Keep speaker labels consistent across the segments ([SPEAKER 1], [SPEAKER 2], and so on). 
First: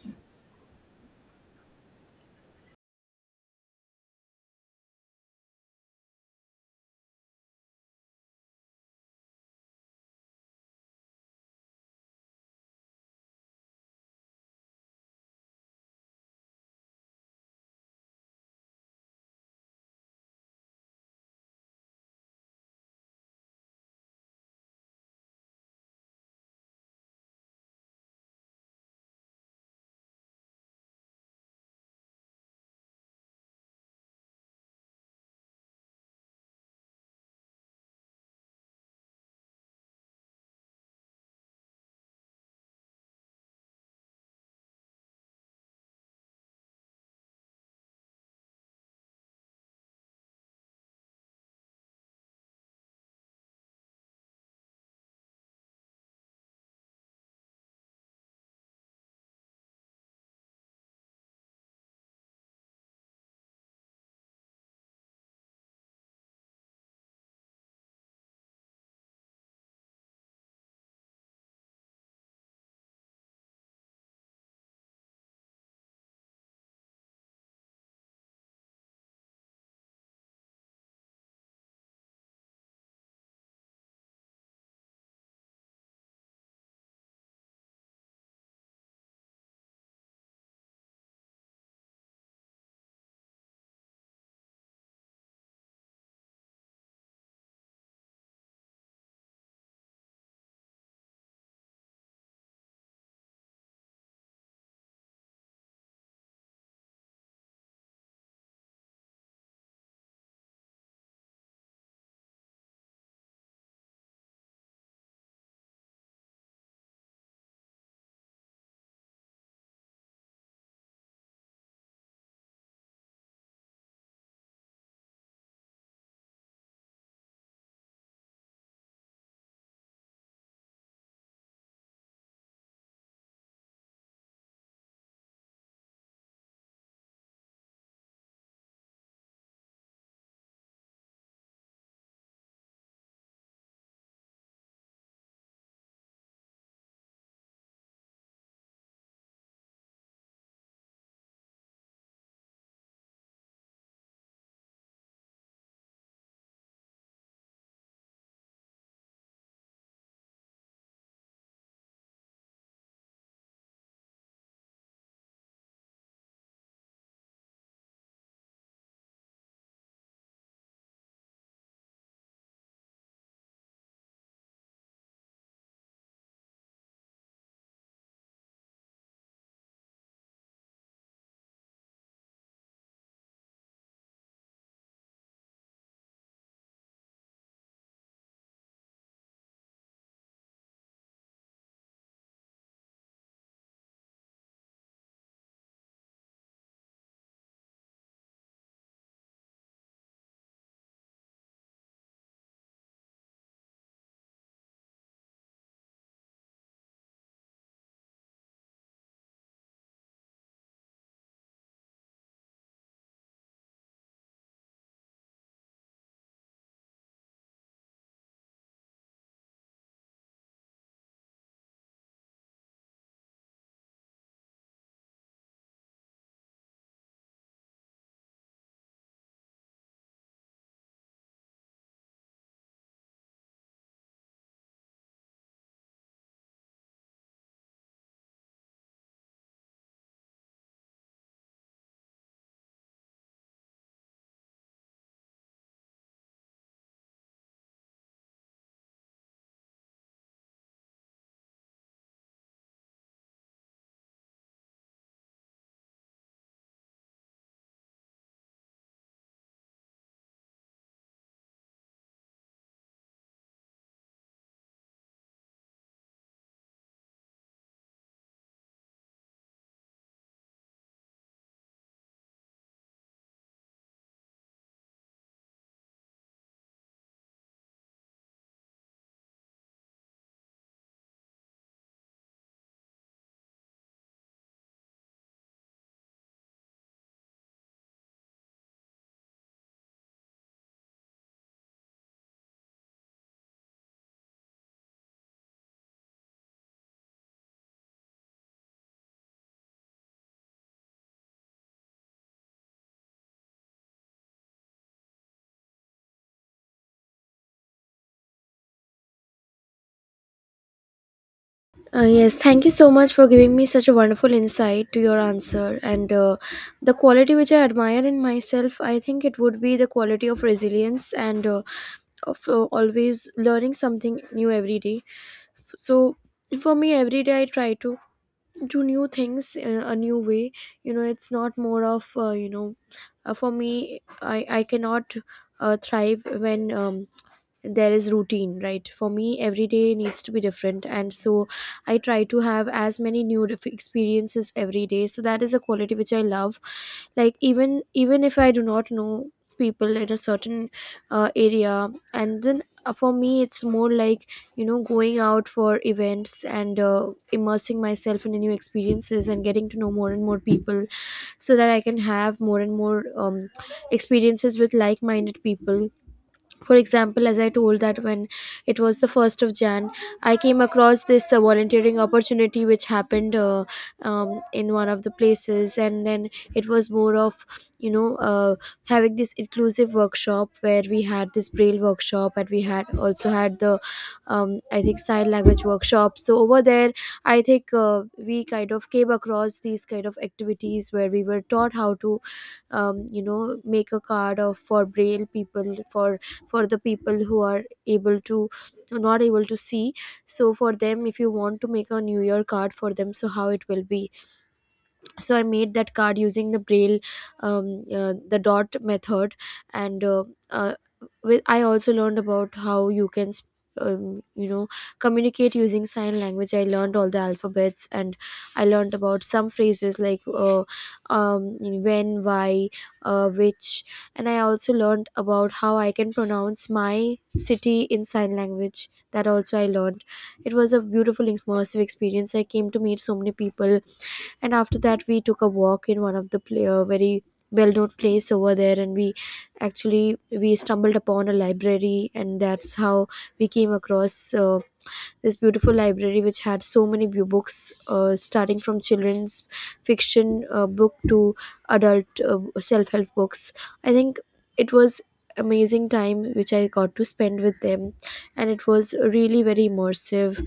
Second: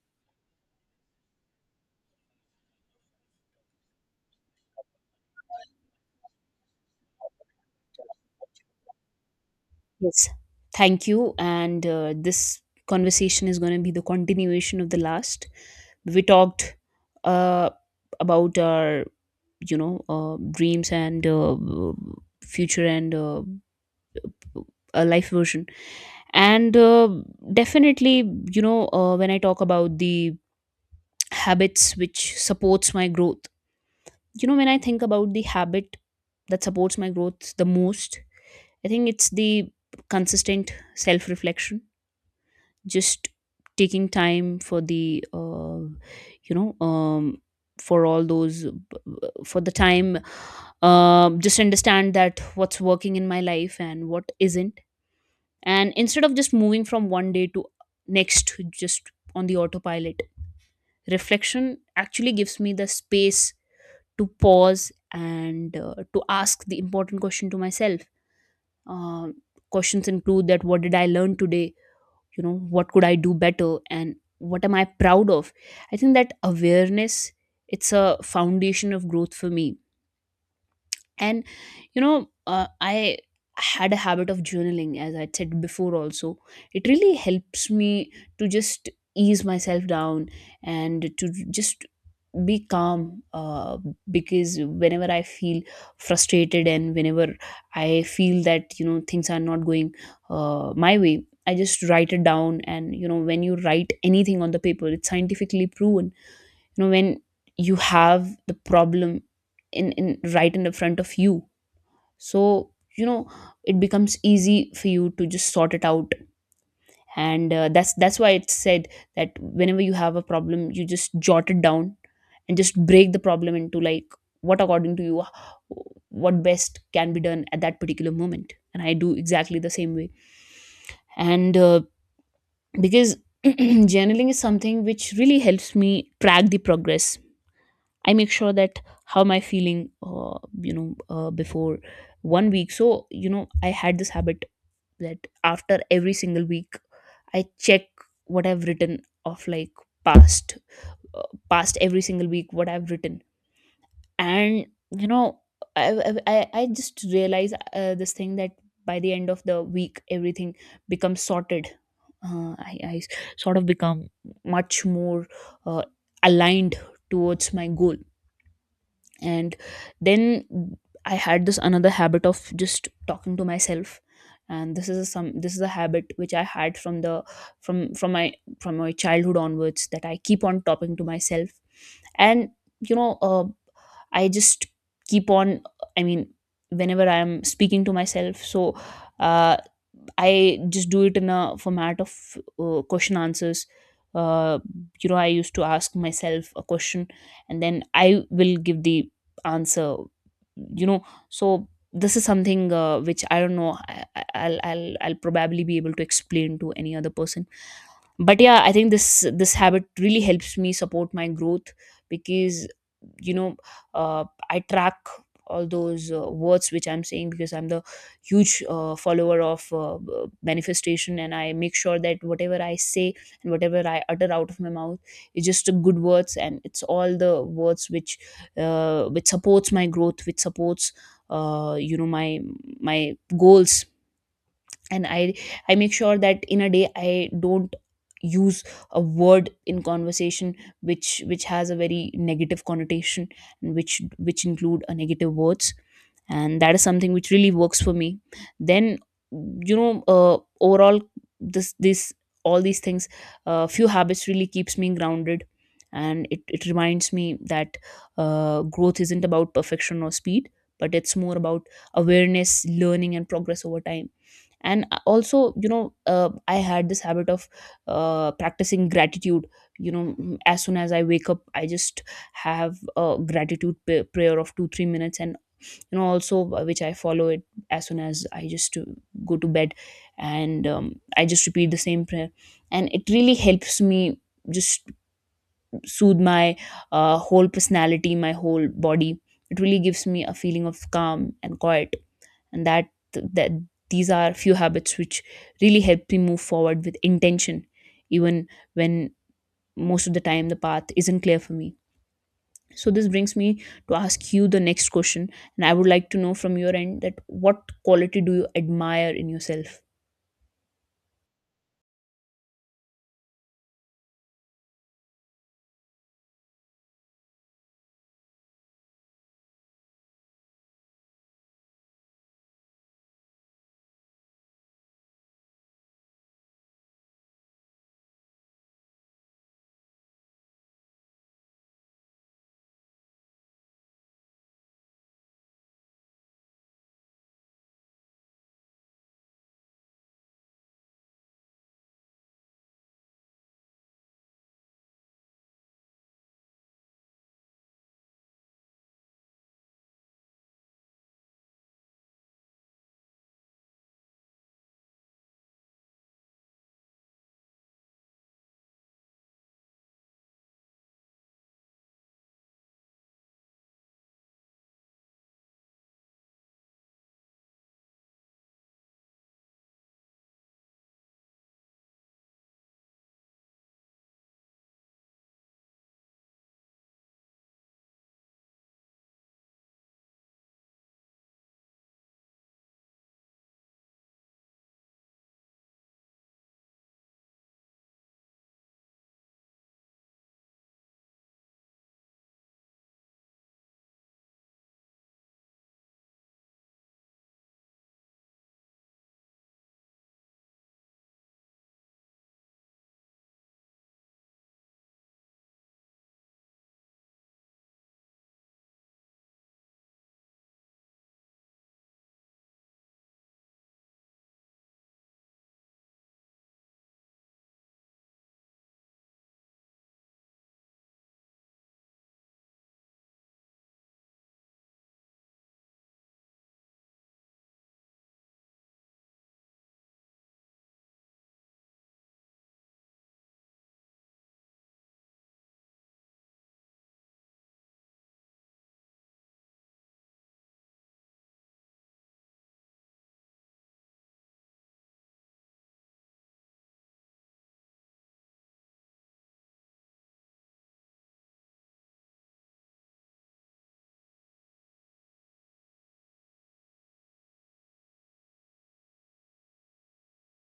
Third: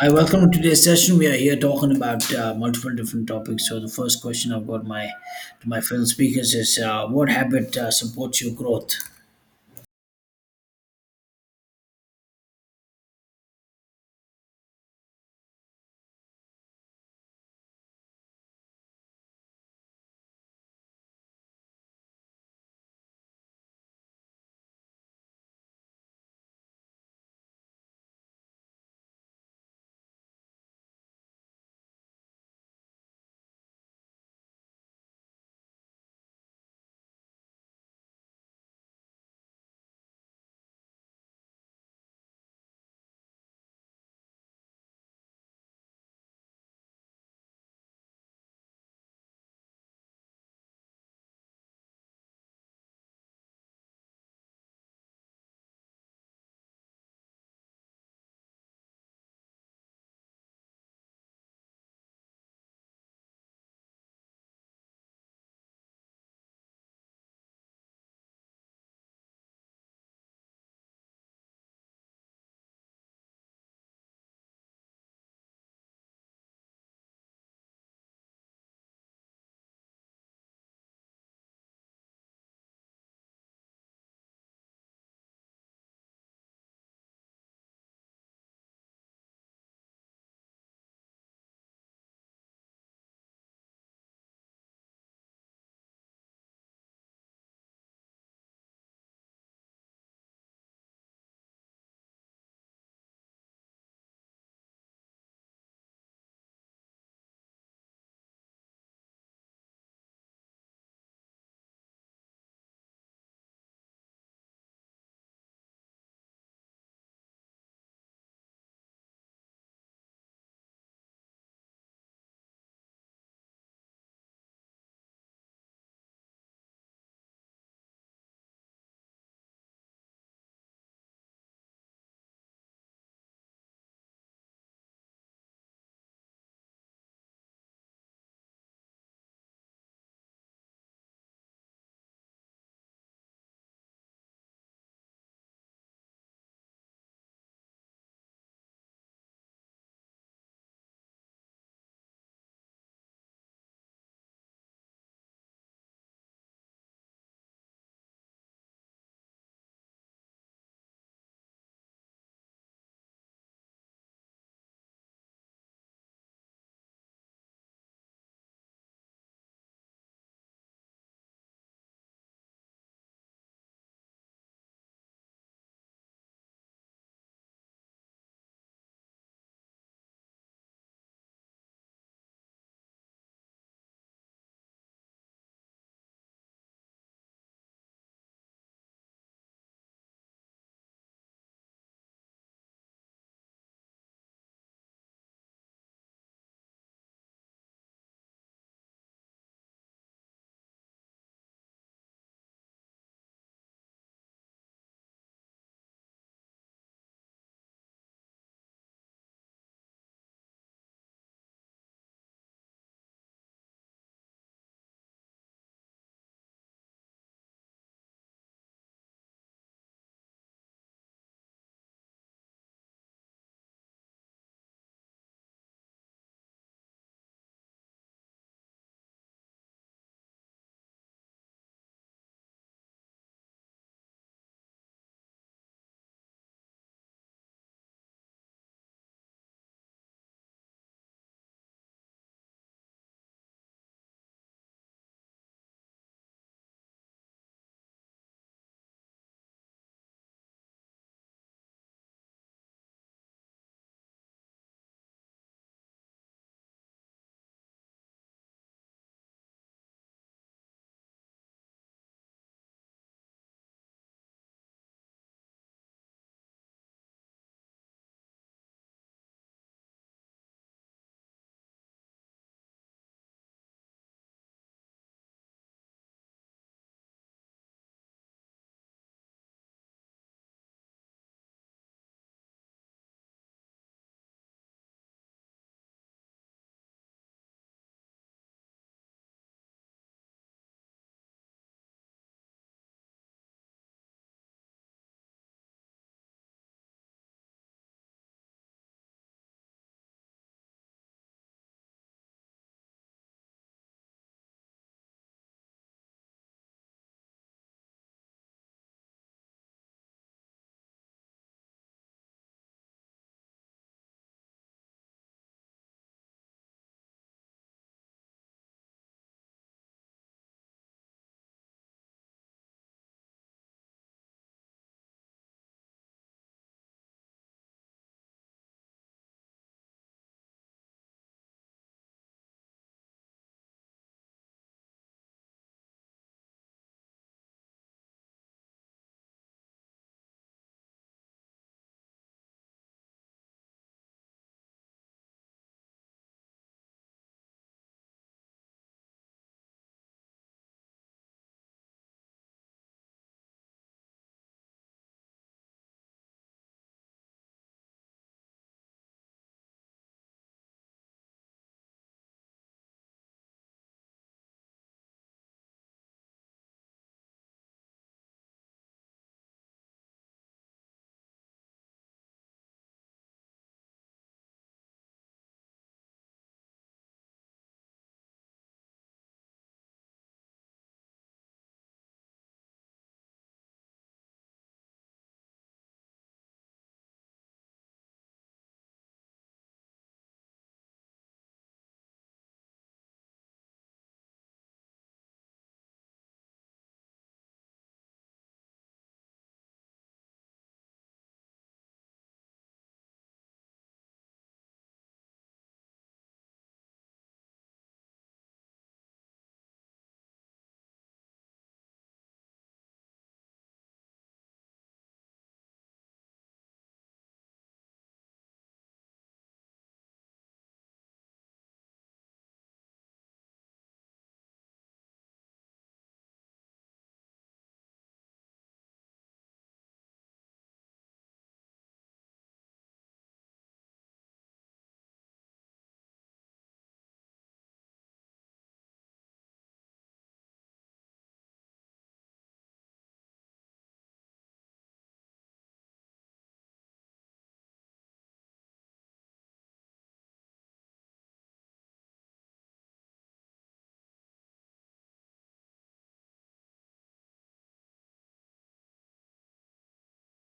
[SPEAKER 1] Hi, welcome to today's session. We are here talking about multiple different topics. So the first question I've got my to my fellow speakers is, what habit supports your growth?
[SPEAKER 2] Yes. Thank you. And this conversation is going to be the continuation of the last. We talked uh, about our dreams and future and a life version. And definitely, you know, when I talk about the habits which supports my growth, you know, when I think about the habit that supports my growth the most, I think it's the consistent self reflection, just taking time for the you know for all those for the time, just understand that what's working in my life and what isn't, and instead of just moving from one day to next just on the autopilot. Reflection actually gives me the space to pause and to ask the important question to myself. uh, Questions include that what did I learn today, you know, what could I do better, and what am I proud of. I think that awareness, it's a foundation of growth for me. And I had a habit of journaling, as I said before also. It really helps me to just ease myself down, and to just be calm, because whenever I feel frustrated, and whenever I feel that, you know, things are not going my way, I just write it down. And you know, when you write anything on the paper, it's scientifically proven. You know, when you have the problem in right in the front of you, so, you know, it becomes easy for you to just sort it out. And that's why it's said that whenever you have a problem, you just jot it down, and just break the problem into, like, what according to you, what best can be done at that particular moment. And I do exactly the same way. And Because journaling is something which really helps me track the progress. I make sure that how am I feeling, before 1 week. So you know, I had this habit that after every single week I check what I've written of, like, past, past every single week, what I've written. And you know, I just realize this thing that by the end of the week everything becomes sorted. I sort of become much more uh, aligned towards my goal. And then I had this another habit of just talking to myself. And this is a, some this is a habit which I had from the from from my from my childhood onwards, that I keep on talking to myself. And you know uh, I just keep on, I mean, whenever I am speaking to myself, so, uh, I just do it in a format of question answers. Uh, you know I used to ask myself a question, and then I will give the answer, you know. So this is something, which I don't know, I'll probably be able to explain to any other person. But yeah, I think this this habit really helps me support my growth, because, you know uh, I track all those words which I'm saying, because I'm the huge follower of manifestation. And I make sure that whatever I say and whatever I utter out of my mouth is just a good words, and it's all the words which supports my growth, which supports my my goals. And I make sure that in a day I don't use a word in conversation which has a very negative connotation, and which include a negative words. And that is something which really works for me. Then, overall, this all these things, few habits really keeps me grounded. And it reminds me that growth isn't about perfection or speed, but it's more about awareness, learning and progress over time. And also, I had this habit of practicing gratitude. You know, as soon as I wake up, I just have a gratitude prayer of 2 3 minutes. And you know, also, which I follow it as soon as I just go to bed, and I just repeat the same prayer. And it really helps me just soothe my whole personality, my whole body. It really gives me a feeling of calm and quiet. And that that these are few habits which really help me move forward with intention, even when most of the time the path isn't clear for me. So this brings me to ask you the next question, and I would like to know from your end that what quality do you admire in yourself.
[SPEAKER 3] Yes, thank you so much for giving me such a wonderful insight to your answer. And The quality which I admire in myself, I think it would be the quality of resilience and of always learning something new every day. So for me, every day I try to do new things in a new way. You know, it's not more of you know, for me, I cannot thrive when there is routine, right? For me, every day needs to be different, and so I try to have as many new experiences every day. So that is a quality which I love, like even if I do not know people in a certain area. And then For me, it's more like, you know, going out for events and immersing myself in the new experiences and getting to know more and more people, so that I can have more and more experiences with like-minded people. For example, as I told, that when it was the 1st of Jan, I came across this volunteering opportunity which happened, in one of the places. And then it was more of, you know, having this inclusive workshop, where we had this braille workshop and we had also had the, I think, sign language workshop. So over there, I think, we kind of came across these kind of activities, where we were taught how to, you know, make a card of for braille people, for the people who are able to, not able to see. So for them, if you want to make a new year card for them, so how it will be. So I made that card using the braille, the dot method. and uh, uh, I also learned about how you can you know, communicate using sign language. I learned all the alphabets, and I learned about some phrases like, when, why, which. And I also learned about how I can pronounce my city in sign language. That also I learned. It was a beautiful immersive experience. I came to meet so many people. And after that, we took a walk in one of the pla very well-known place over there, and we actually, we stumbled upon a library, and that's how we came across, uh, this beautiful library, which had so many books, starting from children's fiction book to adult self-help books. I think it was amazing time which I got to spend with them, and it was really very immersive.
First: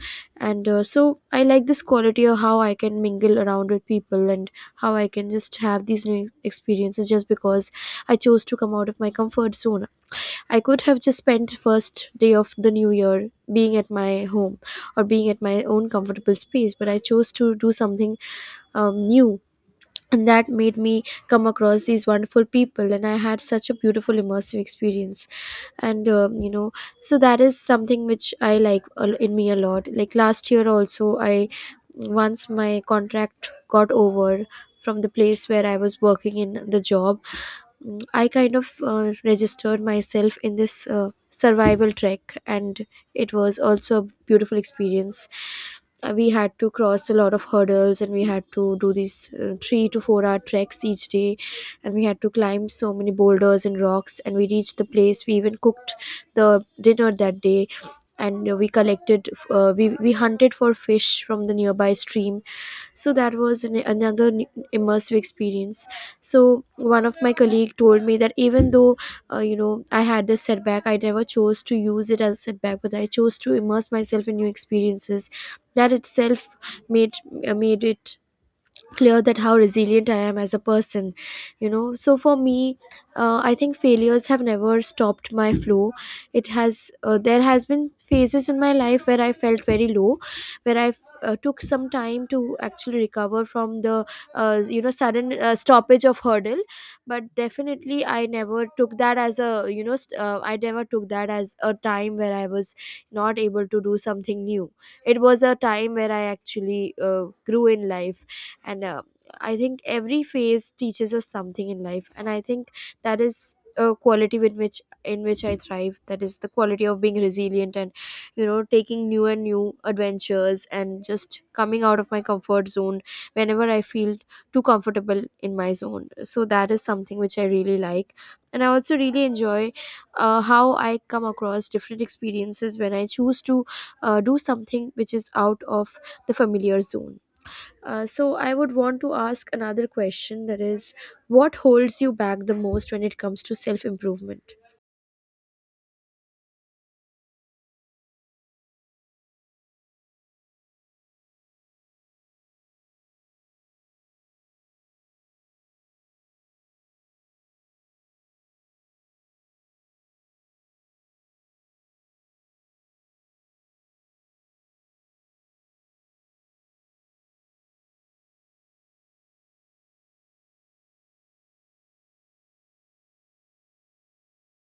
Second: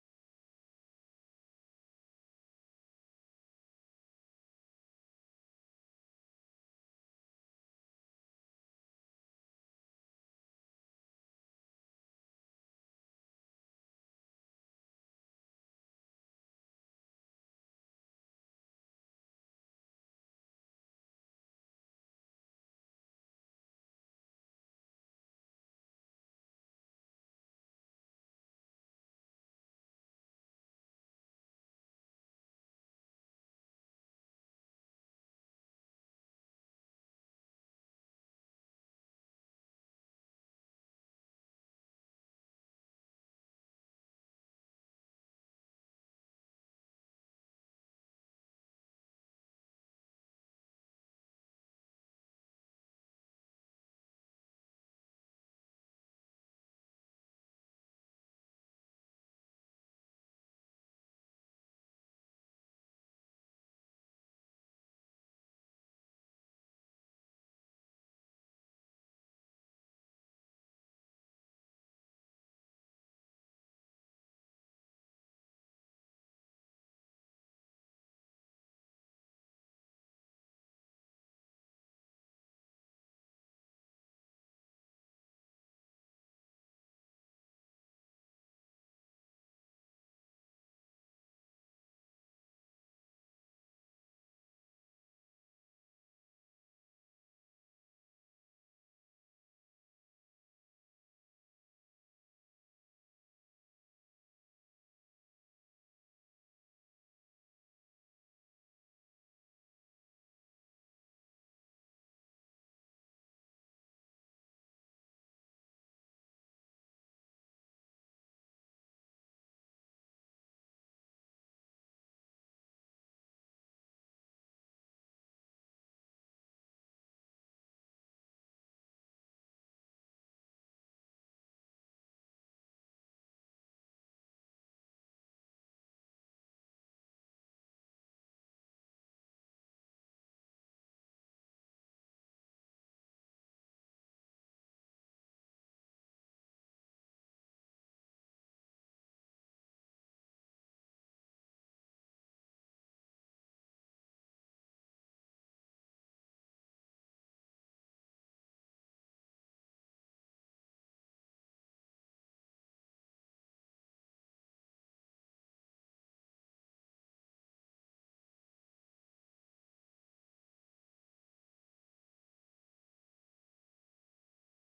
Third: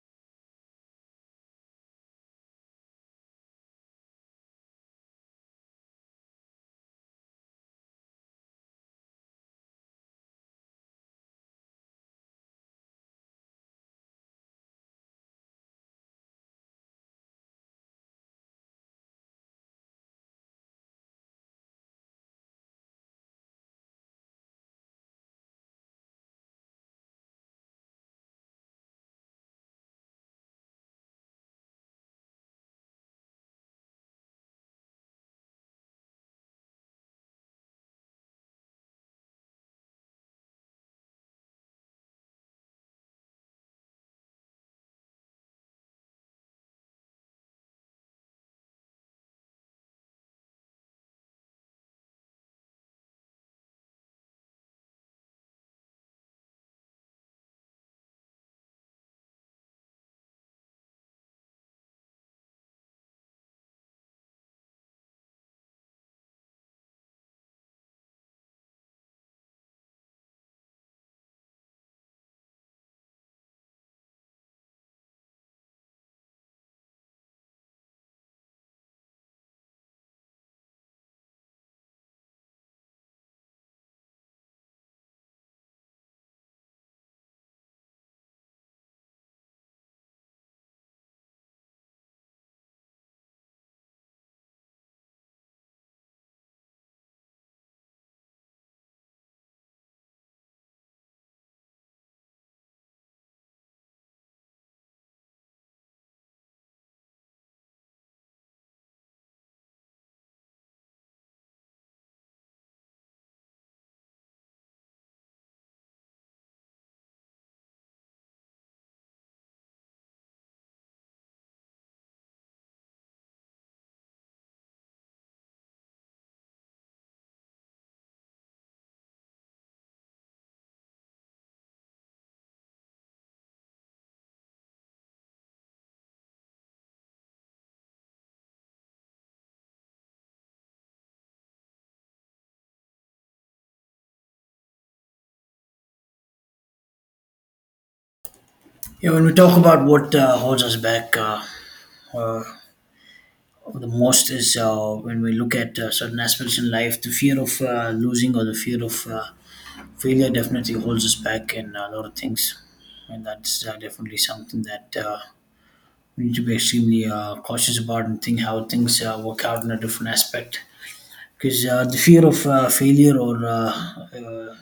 [SPEAKER 3] And So I like this quality of how I can mingle around with people, and how I can just have these new experiences just because I chose to come out of my comfort zone. I could have just spent first day of the new year being at my home, or being at my own comfortable space, but I chose to do something new. And that made me come across these wonderful people, and I had such a beautiful immersive experience. And so that is something which I like in me a lot. Like last year, also, I, once my contract got over from the place where I was working in the job, I kind of registered myself in this survival trek, and it was also a beautiful experience. We had to cross a lot of hurdles, and we had to do these 3 to 4 hour treks each day, and we had to climb so many boulders and rocks. And we reached the place. We even cooked the dinner that day. And We collected, we hunted for fish from the nearby stream. So that was another immersive experience. So one of my colleague told me that, even though, you know, I had this setback, I never chose to use it as a setback, but I chose to immerse myself in new experiences. That itself made, made it clear that how resilient I am as a person. You know, so for me, I think failures have never stopped my flow. It has There has been phases in my life where I felt very low, where I, took some time to actually recover from the, you know, sudden stoppage of hurdle. But definitely, I never took that as a, I never took that as a time where I was not able to do something new. It was a time where I actually, uh, grew in life. And I think every phase teaches us something in life, and I think that is a quality with which, in which I thrive. That is the quality of being resilient, and you know, taking new and new adventures and just coming out of my comfort zone whenever I feel too comfortable in my zone. So that is something which I really like. And I also really enjoy how I come across different experiences when I choose to do something which is out of the familiar zone. So I would want to ask another question, that is, what holds you back the most when it comes to self improvement?
[SPEAKER 1] Yeah, when we talk about what holds us back uh, the most is when we look at certain aspects in life, the fear of losing or the fear of failure definitely holds us back in a lot of things, and that's definitely something that we need to be extremely cautious about and think how things work out in a different aspect because the fear of failure or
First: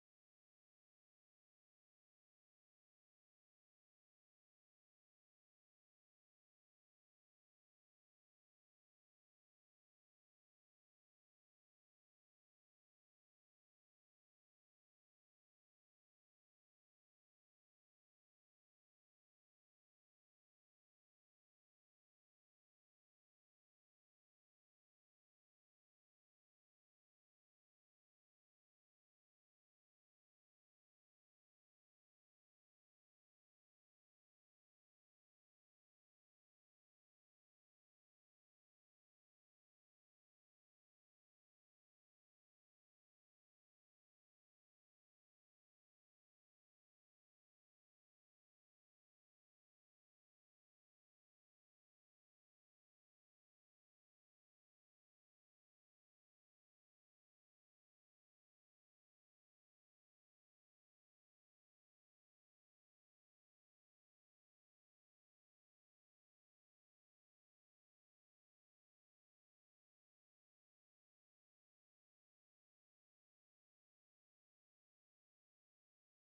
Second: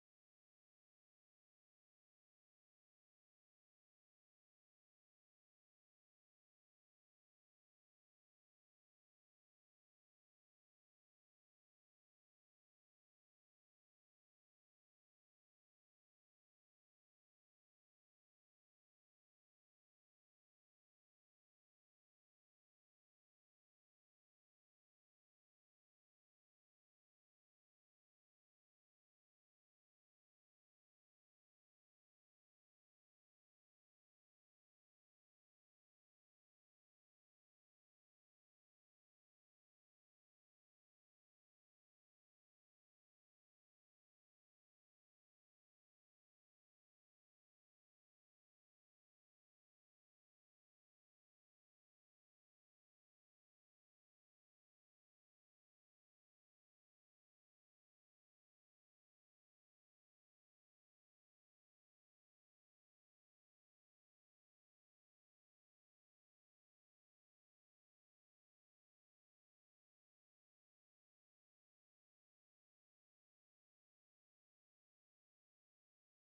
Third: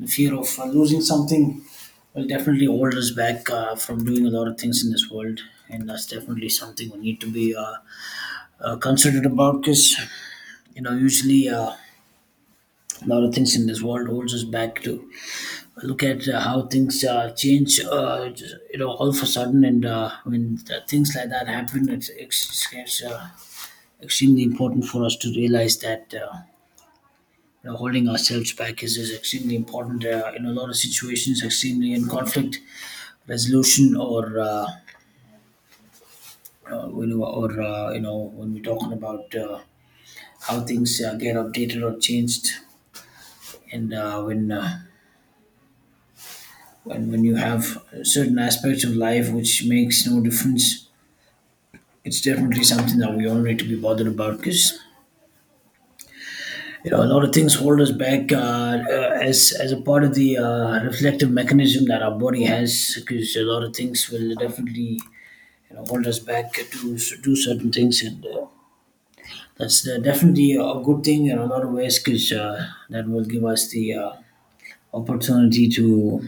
[SPEAKER 1] the fear of losing something will definitely hold us back from doing a lot of things in this world and that's definitely something we need to be considerate about because you know usually a lot of things in this world holds us back to look at how things change just, you know all of a sudden and when things like that happen it's extremely important for us to realize that you know, holding ourselves back is extremely important in a lot of situations, extremely in conflict resolution or when you- or you know when we're talking about how things get updated or changed, and when when you have certain aspects of life which makes no difference, it's definitely something that we all need to be bothered about. Because. You know, a lot of things hold us back as a part of the reflective mechanism that our body has, because a lot of things will definitely you know hold us back to do certain things and that's definitely a good thing in a lot of ways because that will give us the opportunity to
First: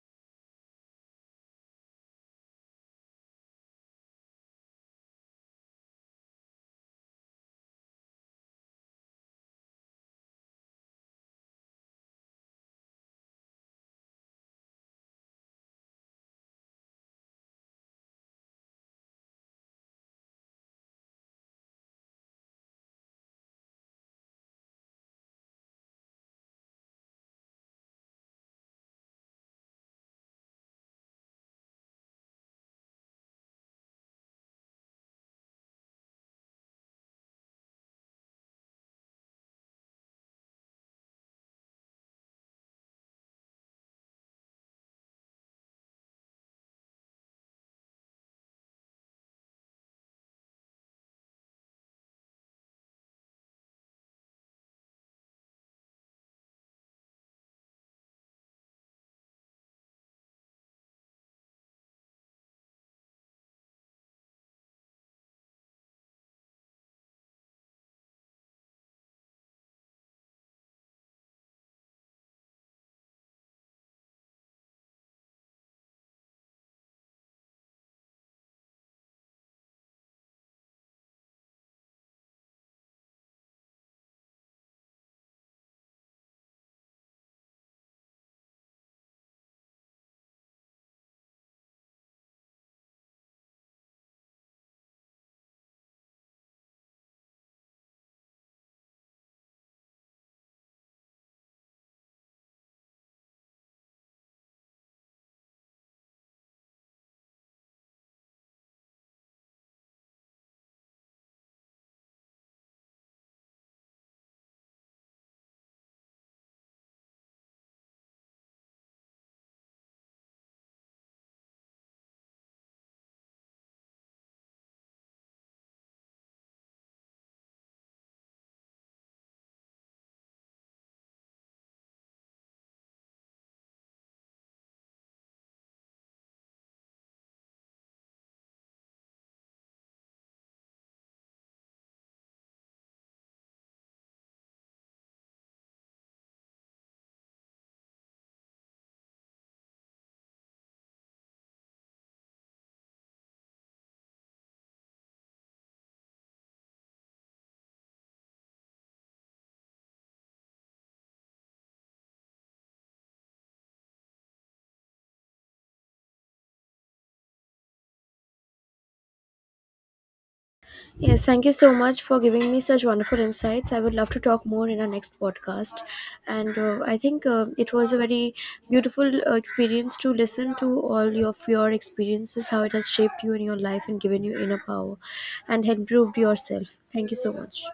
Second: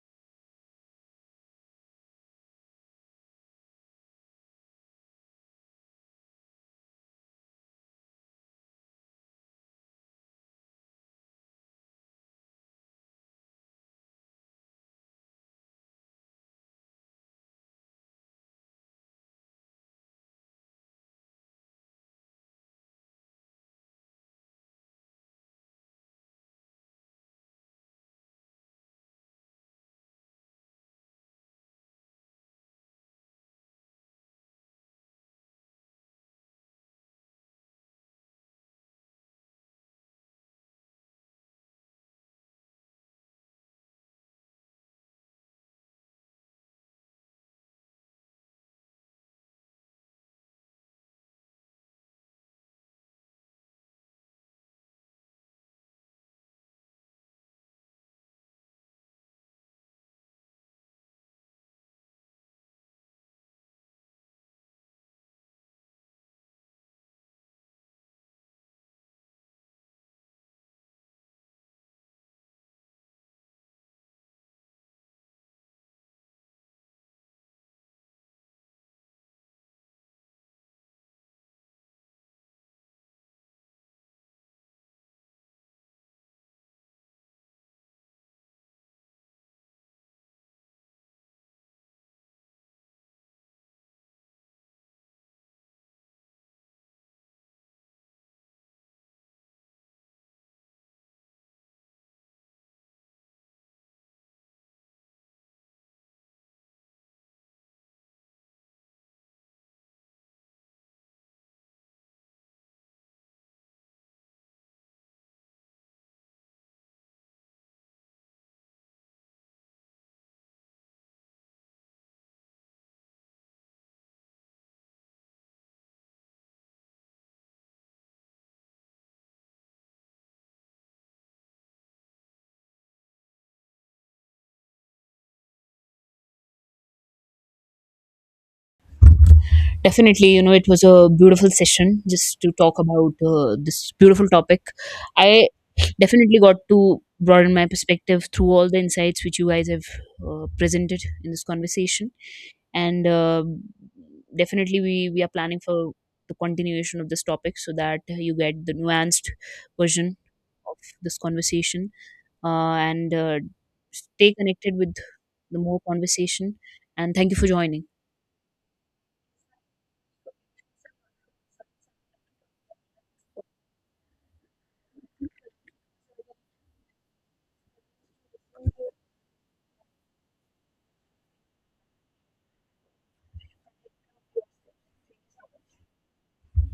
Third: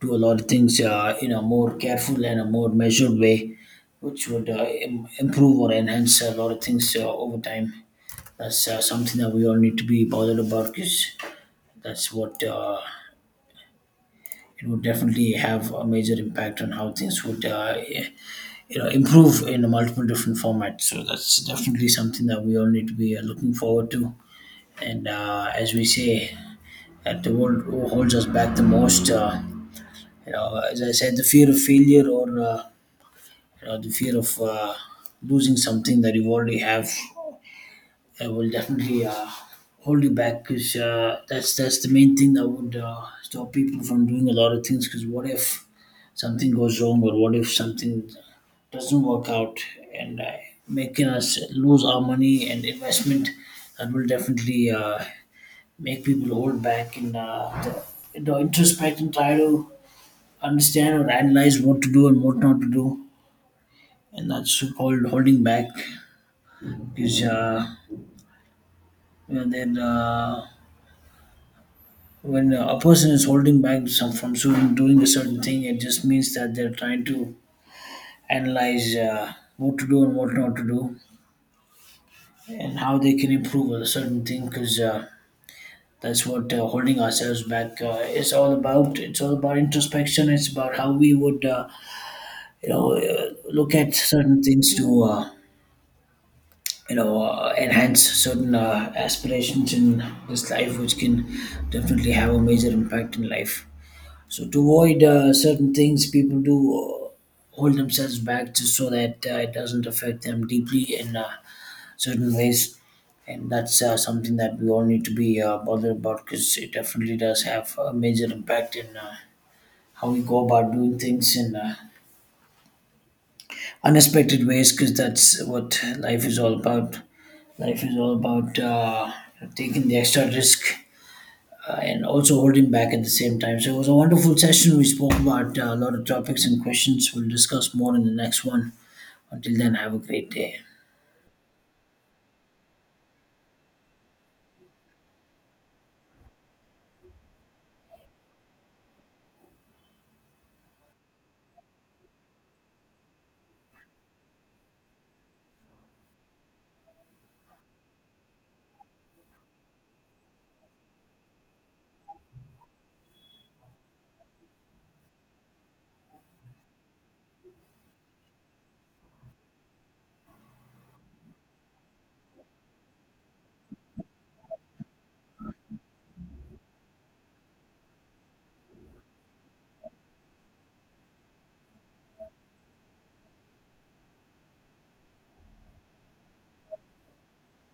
[SPEAKER 1] do a lot of things in a more careful and a more measured way which would improve or enhance a lot of things over time. That's something that we all need to be bothered about because that's what it would definitely have a major impact on how things would you know improve in multiple different formats. So that's definitely something that we all need to be looking forward to. And as we say, that the world holds us back the most. You know, as I said, the fear of failure or you know the fear of losing something that you already have. I will definitely hold you back because that's the main thing that would stop people from doing a lot of things. Because what if something goes wrong, or what if something doesn't work out, and making us lose our money and investment, that will definitely make people hold back and you introspect and try to understand or analyze what to do and what not to do, and that's called holding back. Because you know, then, when a person is holding back some from doing a certain thing, it just means that they're trying to analyze what to do and what not to do, and how they can improve on a certain thing. Because that's what holding ourselves back is all about. It's all about introspection. It's about how we would, look at certain things to enhance certain aspirations in this life, which can definitely have a major impact in life. So to avoid certain things, people do hold themselves back just so that it doesn't affect them deeply in certain ways, and that's something that we all need to be bothered about because it definitely does have a major impact in how we go about doing things in unexpected ways because that's what life is all about. Life is all about taking the extra risk and also holding back at the same time. So it was a wonderful session. We spoke about a lot of topics and questions. We'll discuss more in the next one. Until then, have a
[SPEAKER 2] Definitely,
[SPEAKER 1] great
[SPEAKER 2] you know,
[SPEAKER 1] day.
[SPEAKER 2] it was a beautiful session just to talk about this beautiful topic. I definitely got to broaden my perspective through all the insights which you guys have presented in this conversation. And definitely, we are planning for the continuation of this topic, so that you get the nuanced version of this conversation. And Stay connected with the more conversation. And thank you for joining.
[SPEAKER 3] Yes, thank you so much for giving me such wonderful insights. I would love to talk more in our next podcast. And I think it was a very beautiful experience to listen to all of your experiences, how it has shaped you in your life and given you inner power and improved yourself. Thank you so much.